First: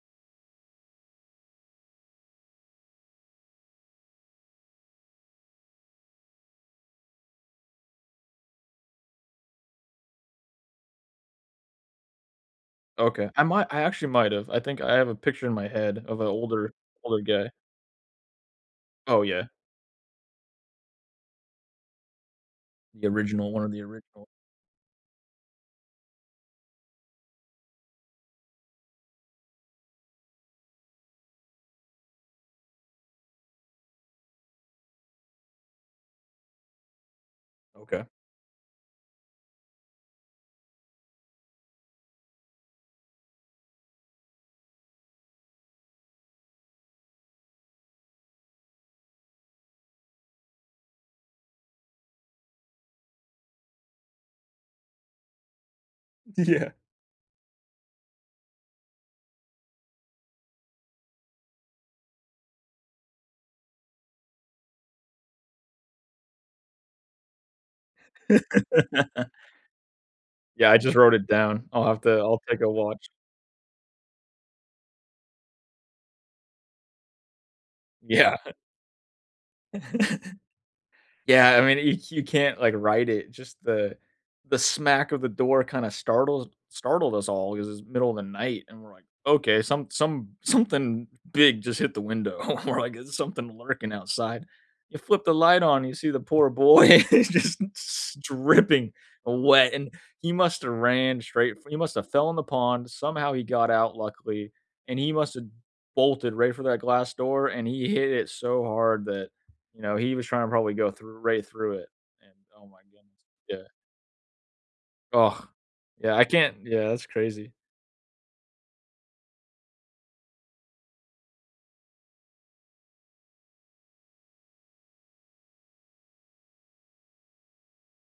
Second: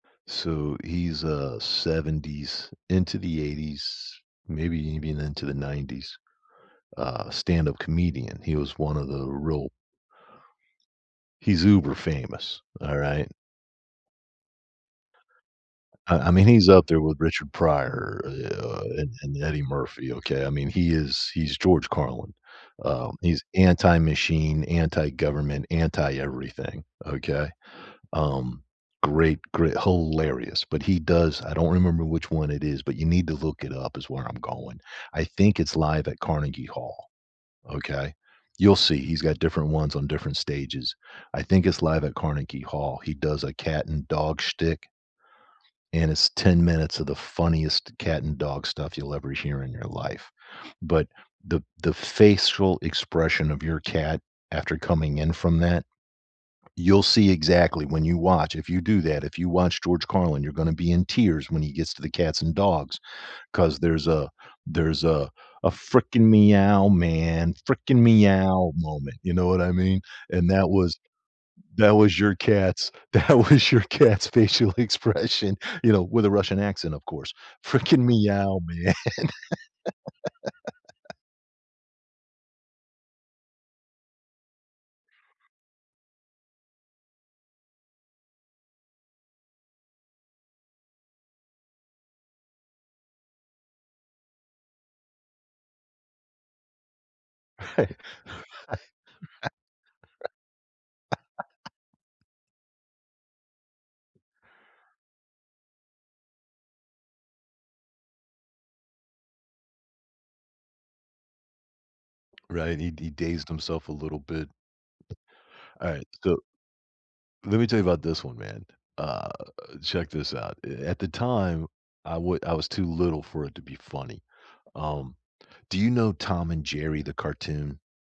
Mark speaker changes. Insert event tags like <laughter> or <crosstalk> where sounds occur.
Speaker 1: So, he's, uh, 70's into the 80's, maybe even into the 90's, uh, stand up comedian. He was one of the real He's uber famous,
Speaker 2: Okay,
Speaker 1: alright?
Speaker 2: I might I actually might’ve, I think I have a picture in my head
Speaker 1: I
Speaker 2: of a
Speaker 1: I mean, he's
Speaker 2: older
Speaker 1: up there with
Speaker 2: older
Speaker 1: Richard
Speaker 2: guy.
Speaker 1: Pryor, eh, uh, and
Speaker 2: Oh,
Speaker 1: and
Speaker 2: yeah.
Speaker 1: Eddie Murphy, okay? I mean, he is he's George Carlin,
Speaker 2: The
Speaker 1: um, he's
Speaker 2: original, one of the original.
Speaker 1: anti-machine, anti-government, anti-everything, okay? Um, great gre hilarious, but he does I don't remember which one it is, but you need to look it up is where I'm going. I think it's Live at Carnegie Hall.
Speaker 2: Okay.
Speaker 1: Okay? You'll see, he's got different ones on different stages. I think it's Live at Carnegie Hall; he does a cat and dog shtick and it's 10 minutes of the funniest cat and dog stuff you'll ever hear in your life. But, the the facial expression of your cat after coming in from that,
Speaker 2: Yeah.
Speaker 1: you'll see exactly when you watch, if you do that, if you watch George Carlin, you're gonna be in tears when he gets to the cats and dogs, 'cause there's a there's a a "freaking meow, man freaking meow" moment,
Speaker 2: <laughs>
Speaker 1: you know what I mean? And that
Speaker 2: Yeah, I just
Speaker 1: was
Speaker 2: wrote it down. I'll
Speaker 1: that
Speaker 2: have
Speaker 1: was
Speaker 2: to
Speaker 1: your
Speaker 2: I'll take a
Speaker 1: cat's
Speaker 2: watch.
Speaker 1: that was your cat's facial expression, you know, with a Russian accent, of course. "Freaking
Speaker 2: Yeah.
Speaker 1: meow, man."
Speaker 2: <chuckles>
Speaker 1: <laughs>
Speaker 2: Yeah, I mean, y you can't, like, write it. Just the the smack of the door kinda startles startled us all ‘cause it's middle of the night, and we're like, "Okay, some some something big just hit the window." <chuckles> We're like, "Is something lurking outside?" You flip the light on, you see the poor boy just s dripping wet, and he must've ran straight f
Speaker 1: <laughs>
Speaker 2: he must've fell in the pond, somehow he got out luckily, and he must've bolted right for that glass door, and he hit it so hard that, you know, he was tryna probably go through right through it, and, oh
Speaker 1: Right?
Speaker 2: my
Speaker 1: He d he
Speaker 2: goodness
Speaker 1: dazed
Speaker 2: yeah.
Speaker 1: himself a little bit.
Speaker 2: Ugh.
Speaker 1: Alright,
Speaker 2: Yeah I
Speaker 1: so
Speaker 2: can't yeah, that's crazy.
Speaker 1: Let me tell you about this one, man, uh, check this out. E at the time, I would I was too little for it to be funny. Um, do you know Tom and Jerry, the cartoon?